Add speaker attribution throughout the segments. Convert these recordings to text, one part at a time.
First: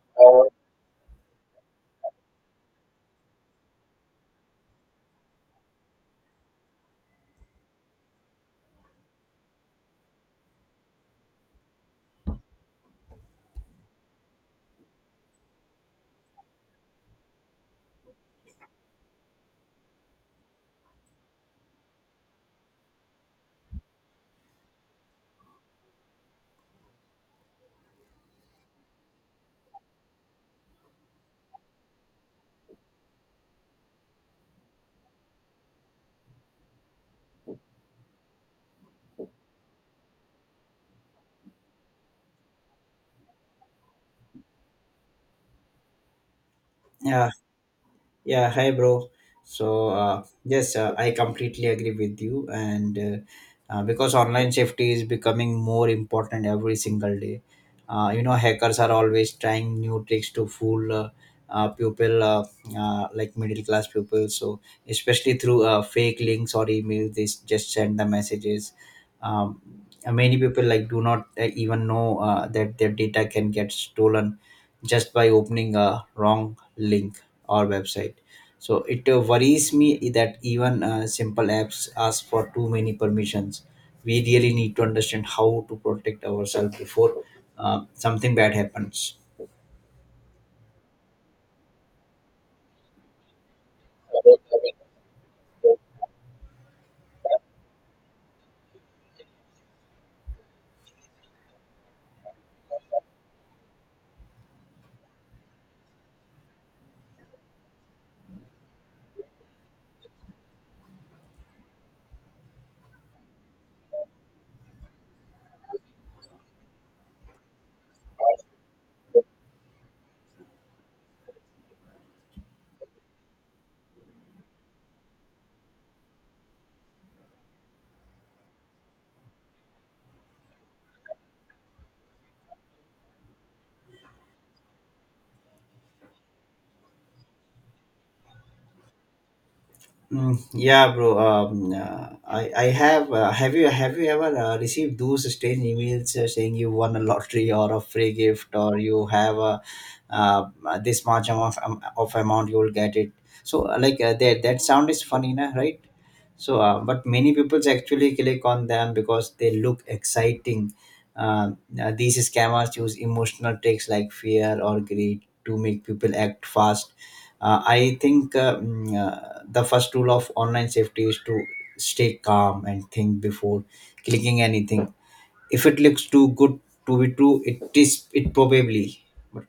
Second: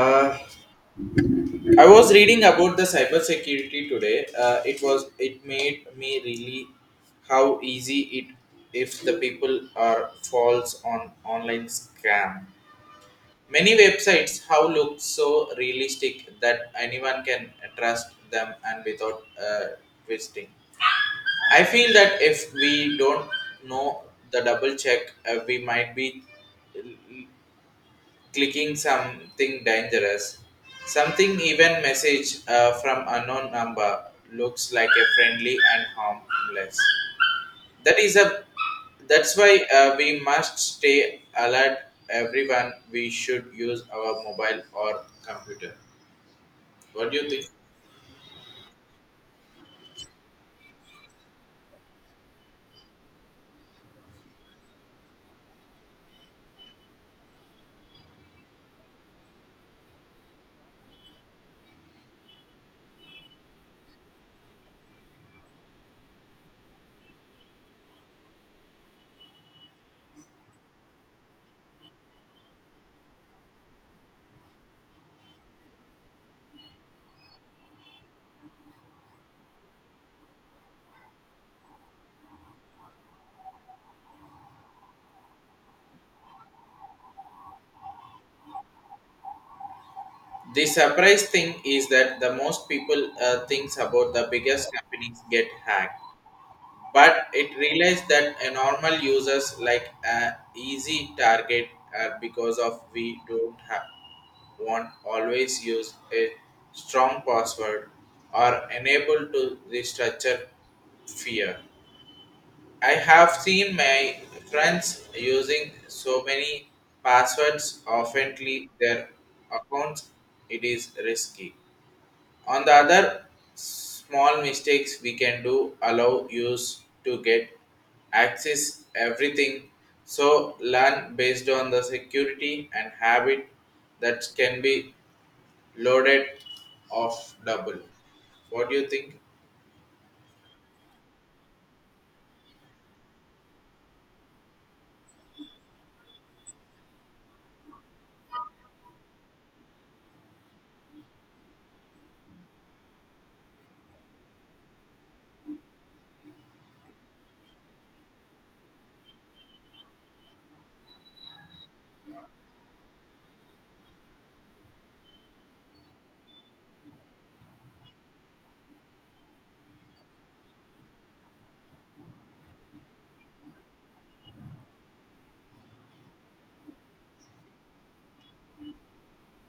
Speaker 1: Uh,
Speaker 2: Uh,
Speaker 1: I was reading about the cybersecurity today. It was it made me really how easy it if the people are false on online scam. Many websites how look so realistic that anyone can trust them and without uh, visiting. I feel that if we don't know the double check, we might be clicking something dangerous. Something even message from unknown number looks like a friendly and harmless. That is a that's why we must stay alert. Everyone, we should use our mobile or computer. What do you
Speaker 2: yeah,
Speaker 1: think?
Speaker 2: yeah. Hi, bro. So, yes, I completely agree with you. And because online safety is becoming more important every single day, hackers are always trying new tricks to fool people, like middle class people. So, especially through fake links or emails, they just send the messages. Um, and many people like do not even know that their data can get stolen just by opening a wrong link or website. So it worries me that even simple apps ask for too many permissions. We really need to understand how to protect ourselves before something bad happens.
Speaker 1: The surprise thing is that the most people thinks about the biggest companies get hacked but it realized that a normal users like a easy target because of we don't have want always use a strong password or enable to restructure fear. I have seen my friends using so many passwords oftenly their accounts it is risky. On the other, small mistakes we can do allow use to get access everything. So learn based on the security and habit that can be loaded off double. What do you think?
Speaker 2: Mm, yeah, bro. I have. Have you ever received those strange emails saying you won a lottery or a free gift or you have a uh, this much amount of amount you will get it. So like that sound is funny, na, right? So, but many people actually click on them because they look exciting. Uh, these scammers use emotional tricks like fear or greed to make people act fast. I think the first rule of online safety is to stay calm and think before clicking anything. If it looks too good to be true, it is. It probably, but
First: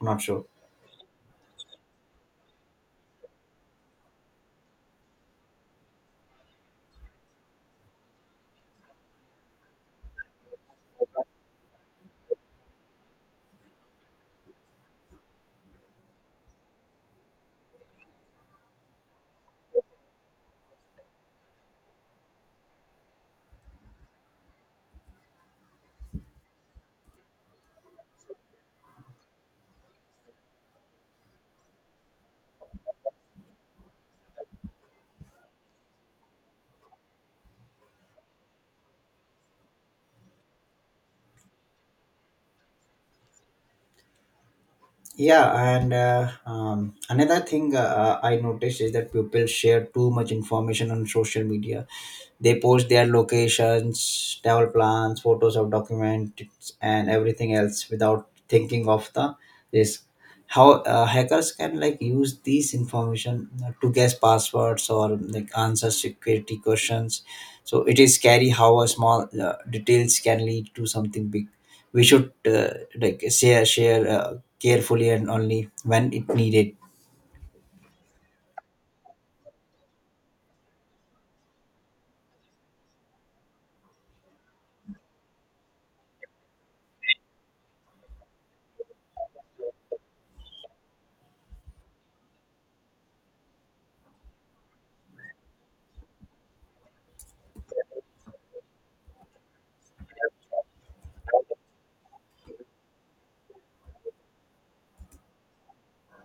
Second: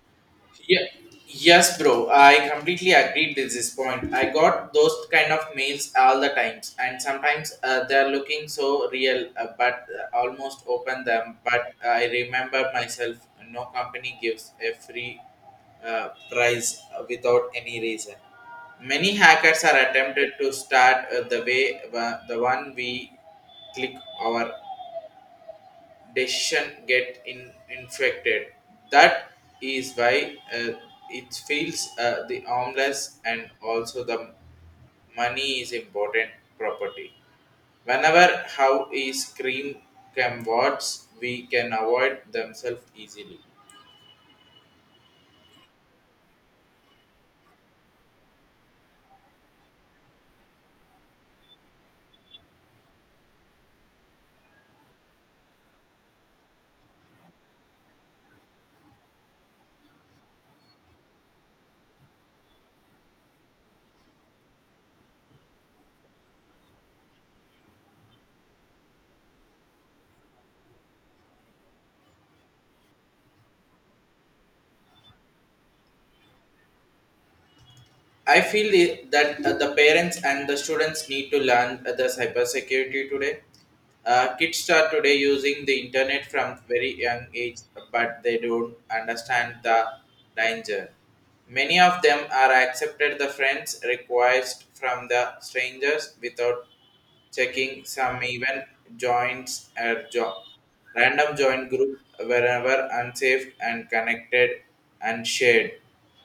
Speaker 2: not sure.
Speaker 1: Yeah, yes, bro. I completely agreed with this point. I got those kind of mails all the times, and sometimes they're looking so real, but almost open them. But I remember myself. No company gives a free prize without any reason. Many hackers are attempted to start the way the one we click our decision get in, infected. That is why it feels the armless and also the money is important property. Whenever how is cream can watch, we can avoid themselves easily.
Speaker 2: Yeah, and another thing I noticed is that people share too much information on social media. They post their locations, travel plans, photos of documents, and everything else without thinking of the risk. How hackers can like use these information to guess passwords or like answer security questions. So it is scary how a small details can lead to something big. We should like share carefully and only when it needed.
Speaker 1: That the parents and the students need to learn the cybersecurity today. Kids start today using the internet from very young age, but they don't understand the danger. Many of them are accepted the friends request from the strangers without checking some even joints or jo- random joint group wherever unsafe and connected and shared.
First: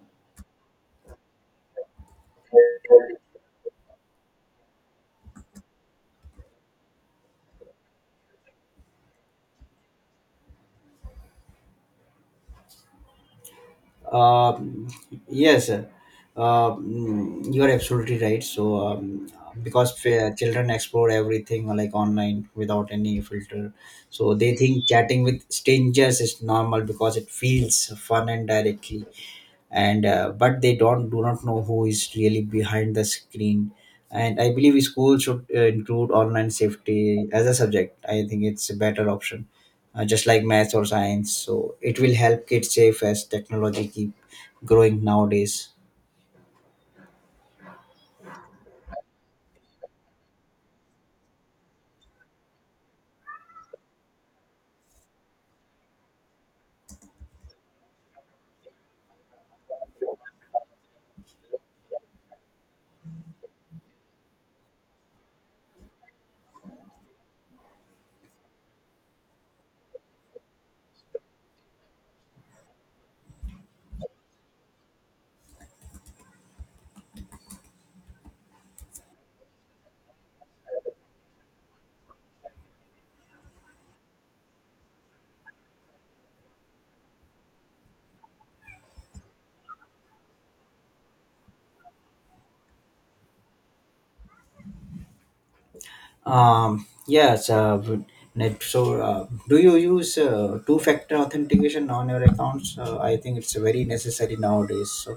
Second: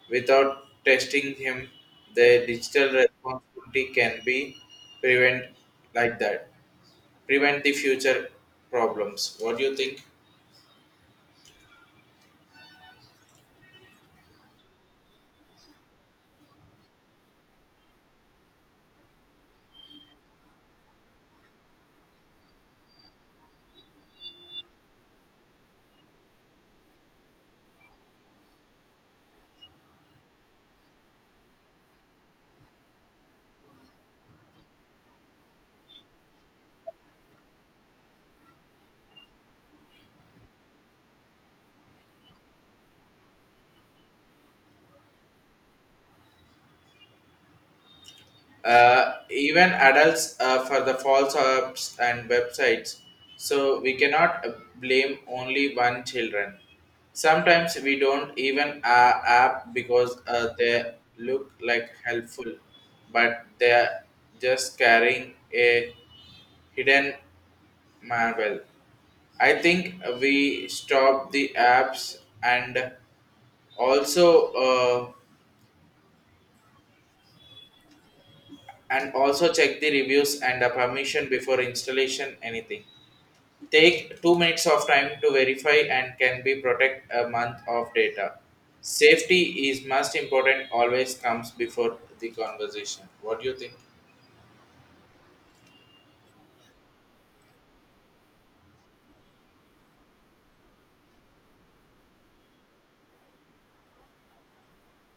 Speaker 1: Without testing him, the digital responsibility can be prevent like that. Prevent the future problems. What do you think?
Speaker 2: um, yes, you are absolutely right. So because children explore everything like online without any filter. So they think chatting with strangers is normal because it feels fun and directly. And but they don't do not know who is really behind the screen. And I believe schools should include online safety as a subject. I think it's a better option, just like math or science. So it will help kids safe as technology keep growing nowadays.
Speaker 1: Even adults for the false apps and websites so we cannot blame only one children sometimes we don't even app because they look like helpful but they're just carrying a hidden marvel. I think we stop the apps and also check the reviews and the permission before installation anything take 2 minutes of time to verify and can be protect a month of data. Safety is most important. Always comes before the conversation. What do you think?
Speaker 2: Yes, but net, so do you use two factor authentication on your accounts? I think it's very necessary nowadays. So,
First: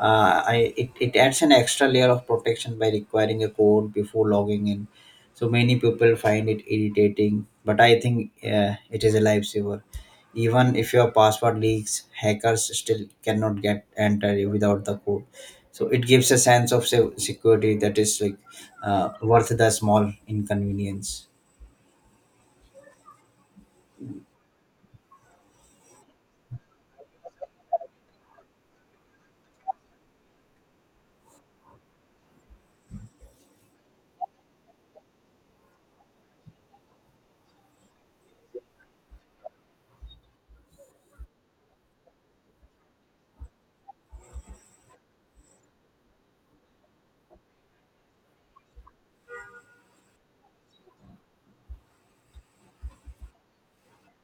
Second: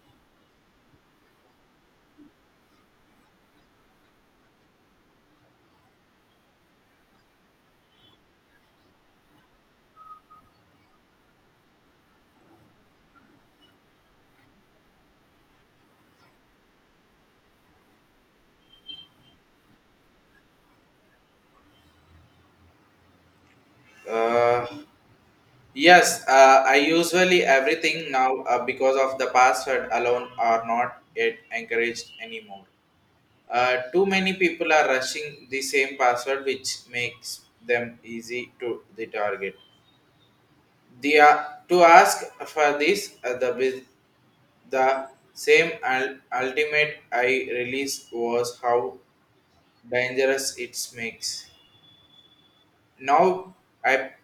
Speaker 2: it adds an extra layer of protection by requiring a code before logging in. So many people find it irritating, but I think it is a lifesaver. Even if your password leaks, hackers still cannot get enter without the code. So it gives a sense of security that is like worth the small inconvenience.
Speaker 1: Uh, yes, I usually everything now because of the password alone are not yet encouraged anymore. Too many people are rushing the same password, which makes them easy to the target. The to ask for this the bus- The same ultimate I release was how dangerous it makes. Now I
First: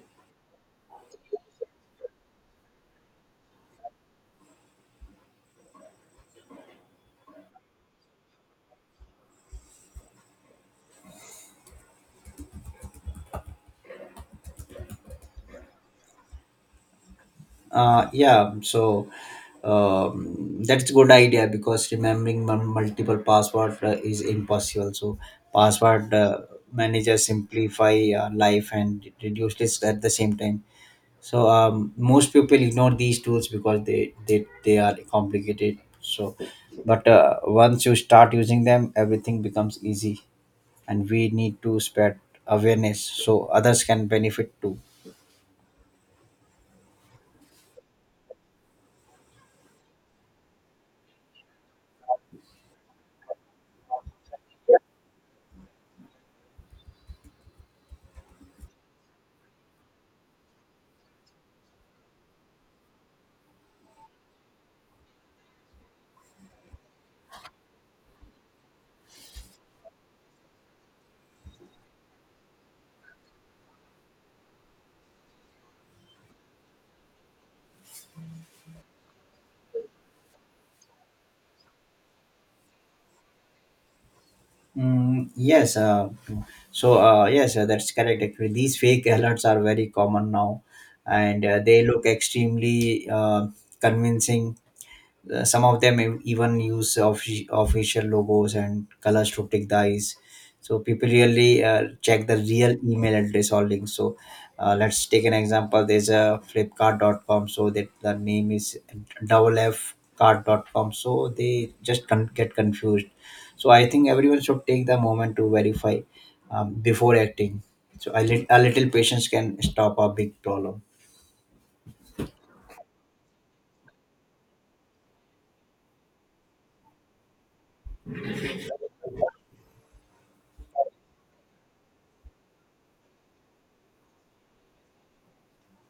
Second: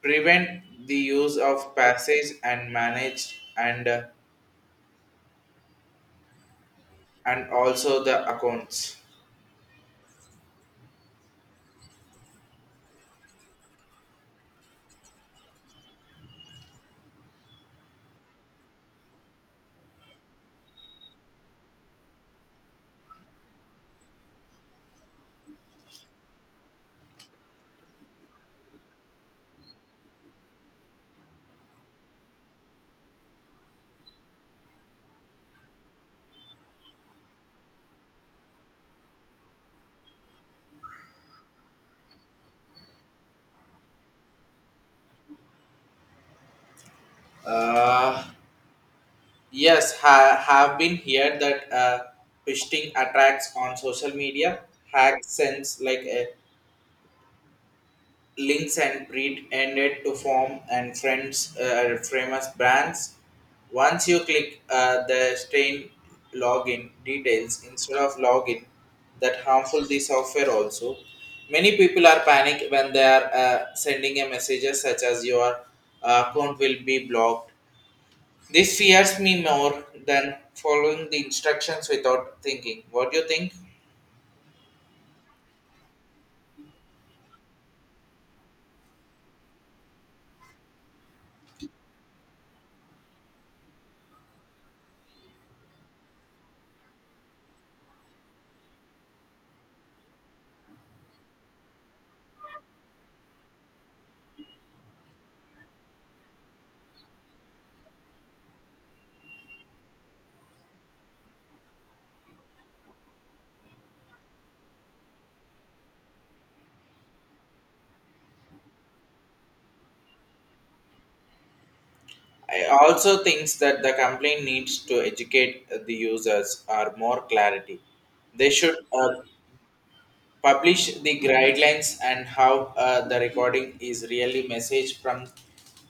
Speaker 1: prevent the use of passage and manage and also the accounts.
Speaker 2: Yeah, so, that's good idea because remembering multiple password is impossible. So password manager simplify life and reduce risk at the same time. So, most people ignore these tools because they are complicated. So, but once you start using them, everything becomes easy, and we need to spread awareness so others can benefit too.
Speaker 1: Uh, yes, have been here that phishing attacks on social media hack sense like Links and Breed ended to form and friends famous brands. Once you click the stain login details instead of login, that harmful the software also. Many people are panic when they are sending a messages such as your account will be blocked. This fears me more than following the instructions without thinking. What do you think?
Speaker 2: Mm, yes. So yes, that's correct. Actually, these fake alerts are very common now, and they look extremely convincing. Some of them even use official logos and colors to trick the eyes. So people really check the real email address or link. So, let's take an example. There's a Flipkart.com. So that the name is FFCard.com. So they just get confused. So I think everyone should take the moment to verify before acting. So a little patience can stop a big problem.
Speaker 1: I also thinks that the complaint needs to educate the users or more clarity. They should publish the guidelines and how the recording is really message from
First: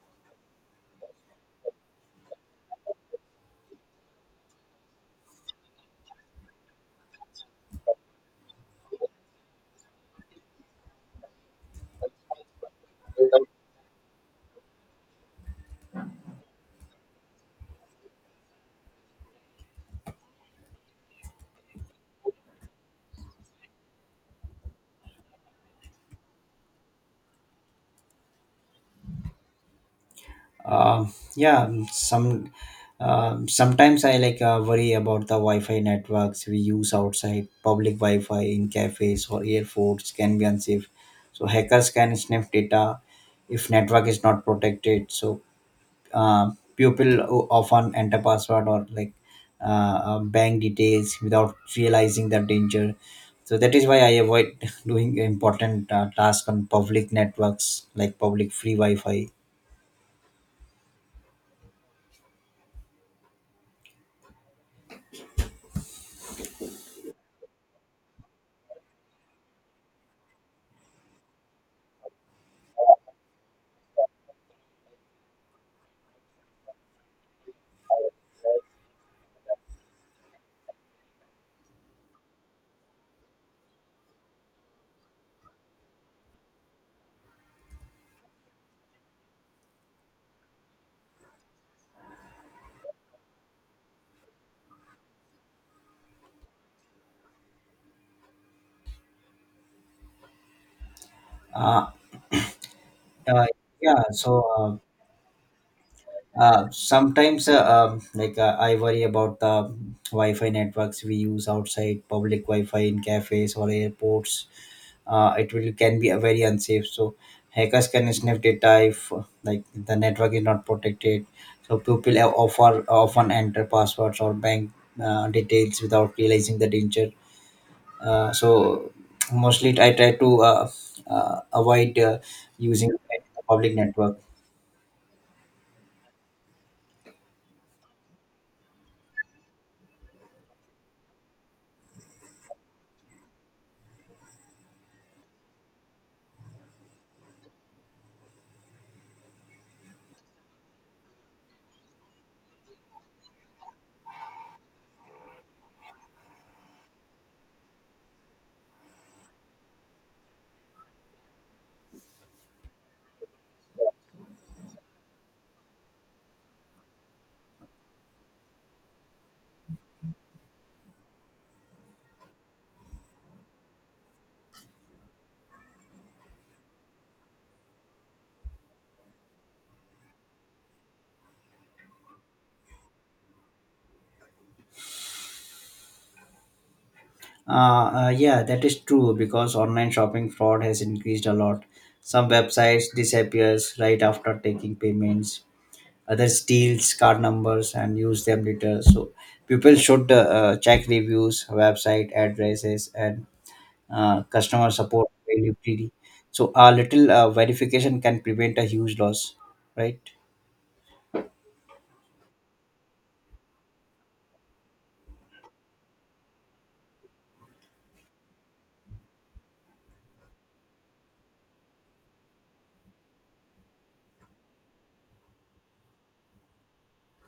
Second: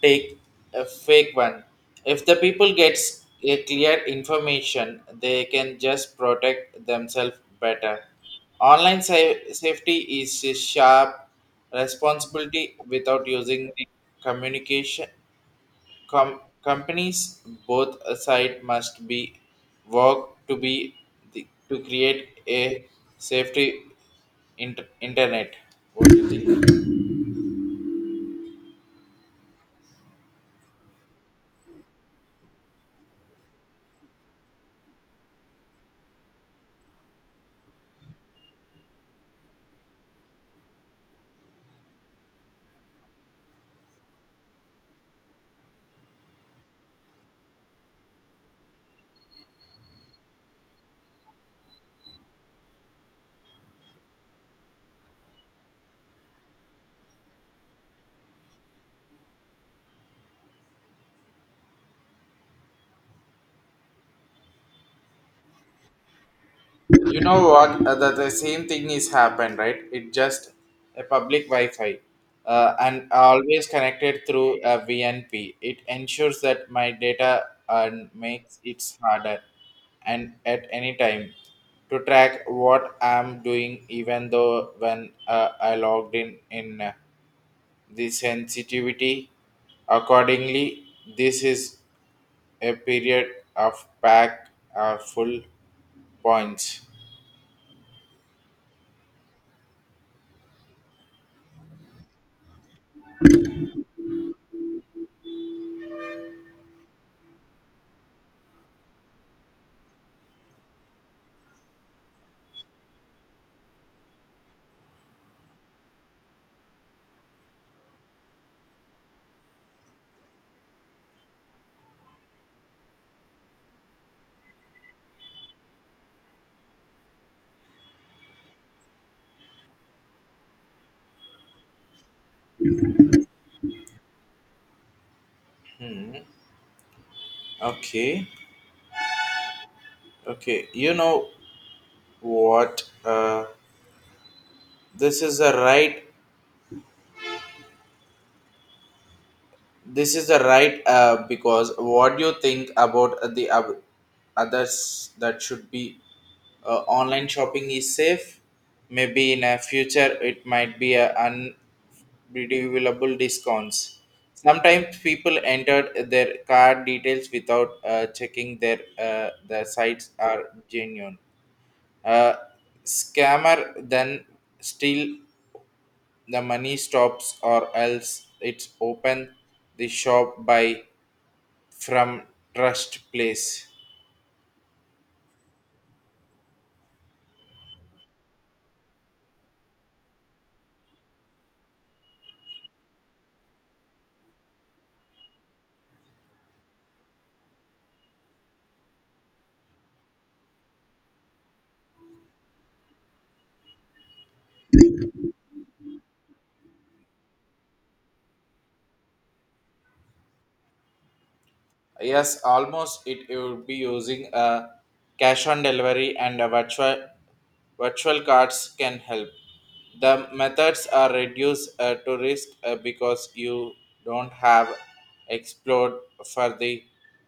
Speaker 1: take a fake one. If the people gets a clear information, they can just protect themselves better. Safety is a sharp responsibility without using the communication companies both side must be work to be to create a safety internet. What do you think?
Speaker 2: uh, yeah, mm, sometimes I like worry about the wi-fi networks we use outside public wi-fi in cafes or airports can be unsafe. So hackers can sniff data if network is not protected, so people often enter password or like uh, bank details without realizing the danger. So that is why I avoid doing important tasks on public networks like public free wi-fi.
Speaker 1: You know what? The same thing is happened, right? It just a public Wi-Fi, and always connected through a VNP. It ensures that my data and makes it harder, and at any time to track what I'm doing, even though when I logged in the sensitivity. Accordingly, this is a period of pack full points.
Speaker 2: Uh, Uh, yeah, so sometimes, like I worry about the Wi-Fi networks we use outside public Wi-Fi in cafes or airports. It will can be very unsafe. So hackers can sniff data if like the network is not protected. So people have offer often enter passwords or bank details without realizing the danger. So mostly I try to avoid using public network.
Speaker 1: Hmm. Okay, okay. You know what? This is a right. This is the right because what do you think about the others that should be online shopping is safe. Maybe in a future it might be a unbelievable discounts. Sometimes people entered their card details without checking their the sites are genuine. A scammer then steal the money stops or else it's open the shop by from trust place.
Speaker 2: Yeah, that is true because online shopping fraud has increased a lot. Some websites disappears right after taking payments. Others steals card numbers and use them later. So people should check reviews, website addresses, and customer support availability. So a little verification can prevent a huge loss, right?
Speaker 1: Yes, almost it would be using a cash on delivery and a virtual cards can help. The methods are reduced to risk because you don't have explored for the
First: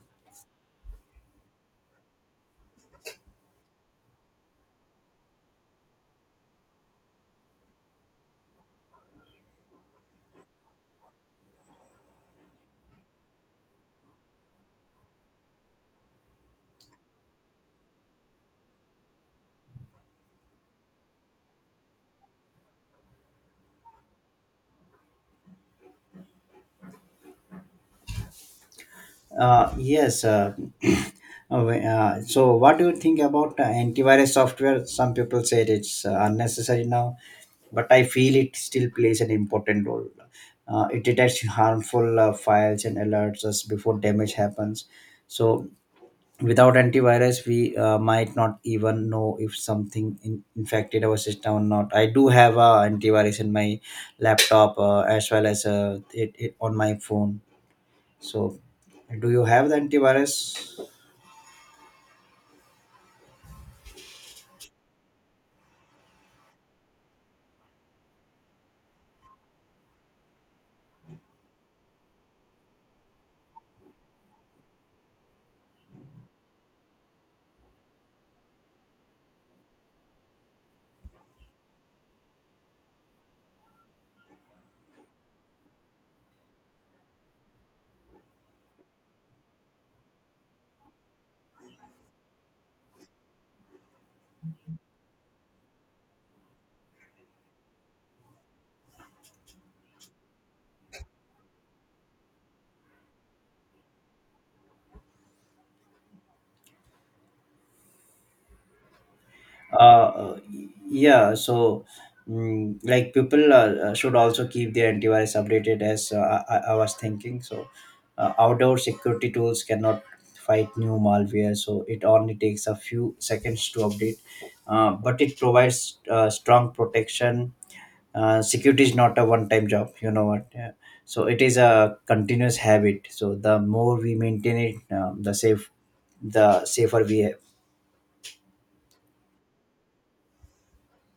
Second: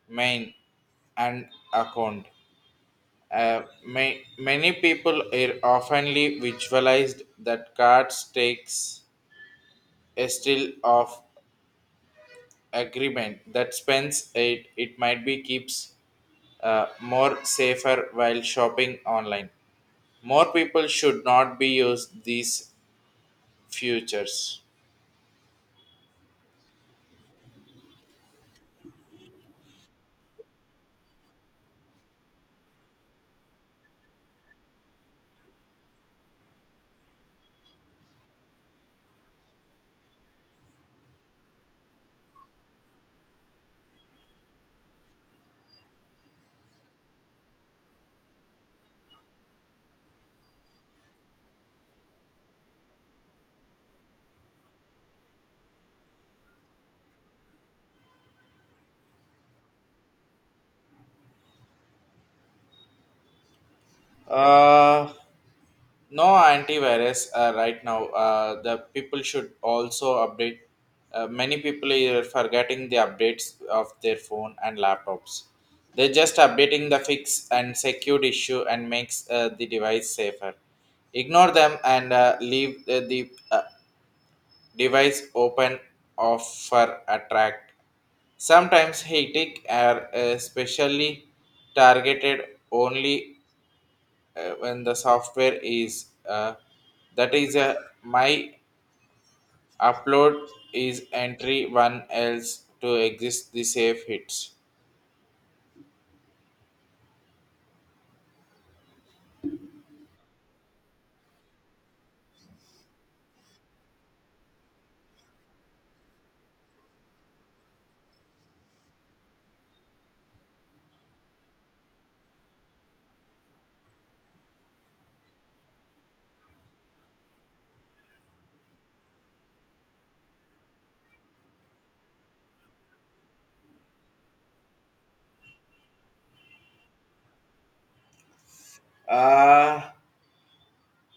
Speaker 1: main and account. Many people are oftenly visualized that cards takes a still of agreement that spends it it might be keeps more safer while shopping online more people should not be used these futures.
Speaker 2: Yes. So what do you think about antivirus software? Some people said it's unnecessary now. But I feel it still plays an important role. It detects harmful files and alerts us before damage happens. So, without antivirus, we might not even know if something infected our system or not. I do have a antivirus in my laptop as well as it on my phone. So, do you have the antivirus?
Speaker 1: Uh, no antivirus right now the people should also update many people are forgetting the updates of their phone and laptops they're just updating the fix and secure issue and makes the device safer ignore them and leave the device open off for attract sometimes hate are specially targeted only when the software is that is a my upload is entry one else to exist the safe hits.
Speaker 2: uh yeah, so, mm, like people should also keep their antivirus updated as I was thinking, so outdoor security tools cannot fight new malware, so it only takes a few seconds to update, but it provides strong protection. Security is not a one time job, you know what? Yeah. So it is a continuous habit, so the more we maintain it, the safer we...
Speaker 1: Uh,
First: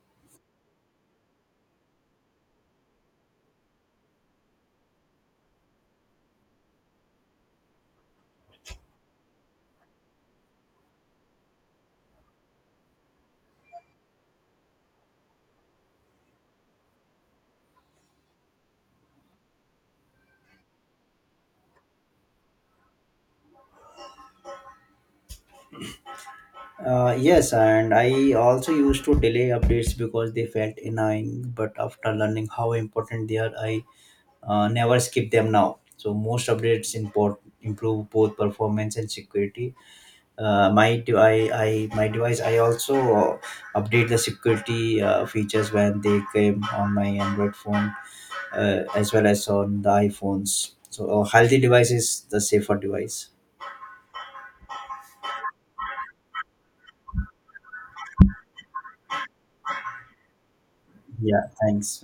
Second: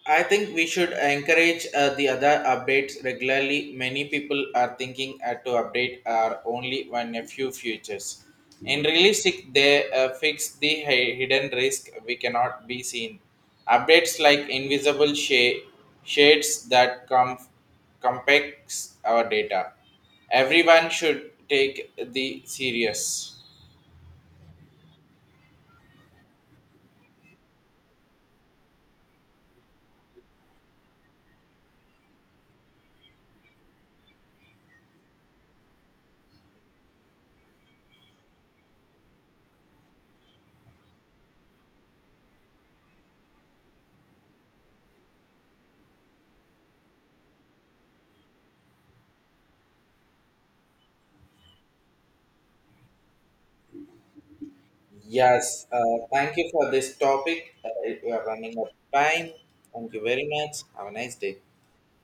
Speaker 1: I think we should encourage the other updates regularly. Many people are thinking to update are only when a few features. In realistic, they fix the hidden risk we cannot be seen. Updates like invisible shades that compacts our data. Everyone should take the serious.
Speaker 2: Yes, and I also used to delay updates because they felt annoying. But after learning how important they are, I never skip them now. So most updates improve both performance and security. My device, I also update the security features when they came on my Android phone, as well as on the iPhones. So a healthy device is the safer device.
Speaker 1: Yes, thank you for this topic. We are running out of time. Thank you very much. Have a nice day.
Speaker 2: Yeah, thanks.